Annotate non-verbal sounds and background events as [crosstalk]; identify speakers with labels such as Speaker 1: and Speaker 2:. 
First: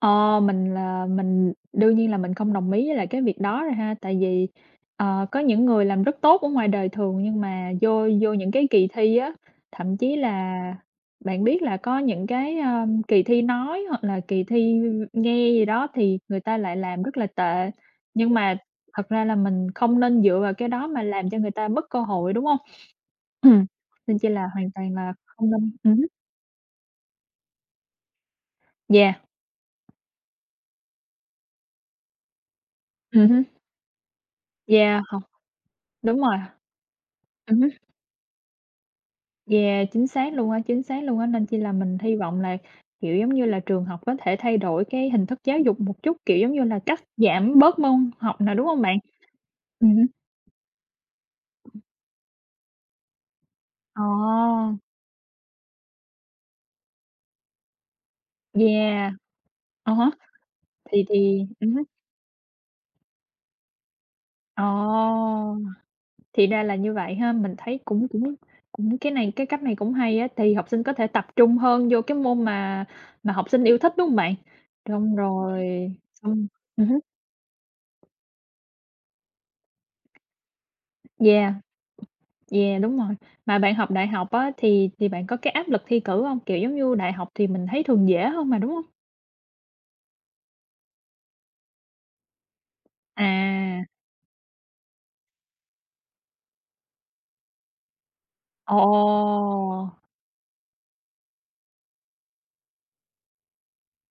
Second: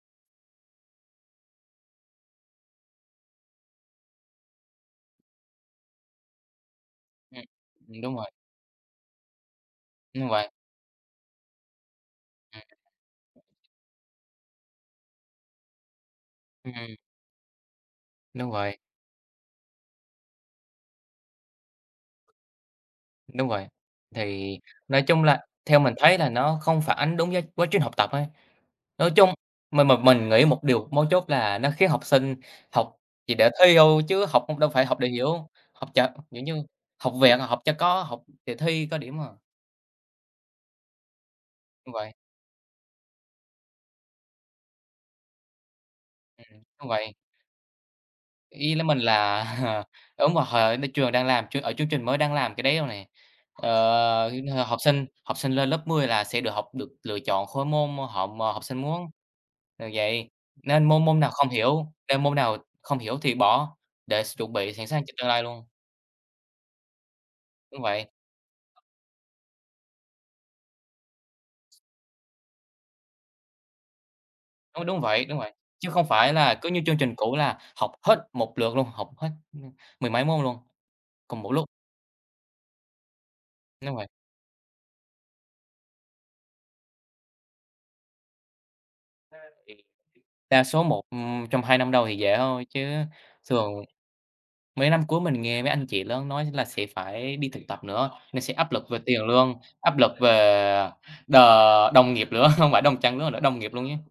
Speaker 1: Ờ, mình là mình đương nhiên là mình không đồng ý với lại cái việc đó rồi ha, tại vì, ờ, có những người làm rất tốt ở ngoài đời thường nhưng mà
Speaker 2: Ừm,
Speaker 1: vô
Speaker 2: đúng rồi.
Speaker 1: vô những cái kỳ thi á, thậm chí
Speaker 2: Đúng vậy.
Speaker 1: là bạn biết là có những cái,
Speaker 2: Ừm.
Speaker 1: à, kỳ thi nói hoặc là kỳ thi nghe gì đó thì người ta lại
Speaker 2: Ừm.
Speaker 1: làm rất là tệ. Nhưng
Speaker 2: Đúng
Speaker 1: mà
Speaker 2: vậy.
Speaker 1: thật ra là mình không nên dựa vào cái đó mà làm cho người ta mất cơ hội, đúng hông? [clears throat]
Speaker 2: Đúng
Speaker 1: Ừm,
Speaker 2: vậy,
Speaker 1: nên chi là
Speaker 2: thì
Speaker 1: hoàn toàn
Speaker 2: nói
Speaker 1: là
Speaker 2: chung là
Speaker 1: không nên
Speaker 2: theo mình
Speaker 1: ừm hứm.
Speaker 2: thấy là nó không phản ánh đúng với quá trình học tập á, nói
Speaker 1: Yeah.
Speaker 2: chung mình mà mình nghĩ một điều mấu chốt là nó khiến học sinh học
Speaker 1: Ừm
Speaker 2: chỉ
Speaker 1: hưm.
Speaker 2: để thi thôi chứ học đâu phải học
Speaker 1: Yeah,
Speaker 2: để
Speaker 1: hông,
Speaker 2: hiểu, học chệch,
Speaker 1: đúng rồi.
Speaker 2: kiểu như học vẹt,
Speaker 1: Ừm
Speaker 2: học
Speaker 1: hưm.
Speaker 2: cho có, học để thi có điểm à.
Speaker 1: Yeah, chính xác luôn á, chính xác luôn á, nên chi là
Speaker 2: Đúng
Speaker 1: mình
Speaker 2: vậy.
Speaker 1: hy vọng là, kiểu giống như là, trường học có thể thay đổi cái hình thức giáo dục một chút, kiểu giống
Speaker 2: Ừm,
Speaker 1: như là,
Speaker 2: đúng
Speaker 1: cắt
Speaker 2: vậy.
Speaker 1: giảm bớt môn học nào, đúng
Speaker 2: Ý
Speaker 1: hông
Speaker 2: là mình
Speaker 1: bạn?
Speaker 2: là [chuckles]
Speaker 1: Ừm hứm.
Speaker 2: đúng rồi, trường đang làm ch ở chương trình mới đang làm cái đấy rồi này,
Speaker 1: Ờ.
Speaker 2: ờ, học sinh học sinh lên lớp 10 là sẽ được học, được lựa chọn khối môn họ học sinh muốn,
Speaker 1: Yeah,
Speaker 2: ờ,
Speaker 1: à há,
Speaker 2: vậy nên môn
Speaker 1: thì
Speaker 2: môn nào
Speaker 1: thì
Speaker 2: không
Speaker 1: ừm hứm.
Speaker 2: hiểu nên môn nào không hiểu thì bỏ để s chuẩn
Speaker 1: Ờ,
Speaker 2: bị sẵn sàng cho tương lai luôn.
Speaker 1: thì ra là như vậy ha. Mình thấy
Speaker 2: Đúng
Speaker 1: cũng
Speaker 2: vậy.
Speaker 1: cũng cũng cái này cái cách này cũng hay á, tại vì học sinh có thể tập trung hơn vô cái môn mà mà học sinh yêu thích, đúng hông bạn?
Speaker 2: Đúng, đúng
Speaker 1: Xong
Speaker 2: vậy, đúng vậy.
Speaker 1: rồi
Speaker 2: Chứ không phải
Speaker 1: xong
Speaker 2: là cứ như
Speaker 1: ừm
Speaker 2: chương
Speaker 1: hứm.
Speaker 2: trình cũ là học hết một lượt luôn, học hết m mười mấy môn luôn cùng một
Speaker 1: Yeah,
Speaker 2: lúc.
Speaker 1: yeah, đúng rồi, mà bạn học
Speaker 2: Đúng
Speaker 1: đại
Speaker 2: vậy.
Speaker 1: học á thì thì bạn có cái áp lực thi cử hông? Kiểu giống như, đại học thì mình thấy thường dễ hơn mà, đúng hông?
Speaker 2: Ra thì đa số một trong 2 năm đầu thì dễ thôi, chứ thường
Speaker 1: À!
Speaker 2: mấy năm cuối mình nghe mấy anh chị lớn nói là sẽ phải đi thực tập nữa, nên sẽ áp
Speaker 1: Ồ!
Speaker 2: lực về tiền lương, áp lực về đ đồng nghiệp nữa, không phải đồng trang lứa nữa, đồng nghiệp luôn chứ.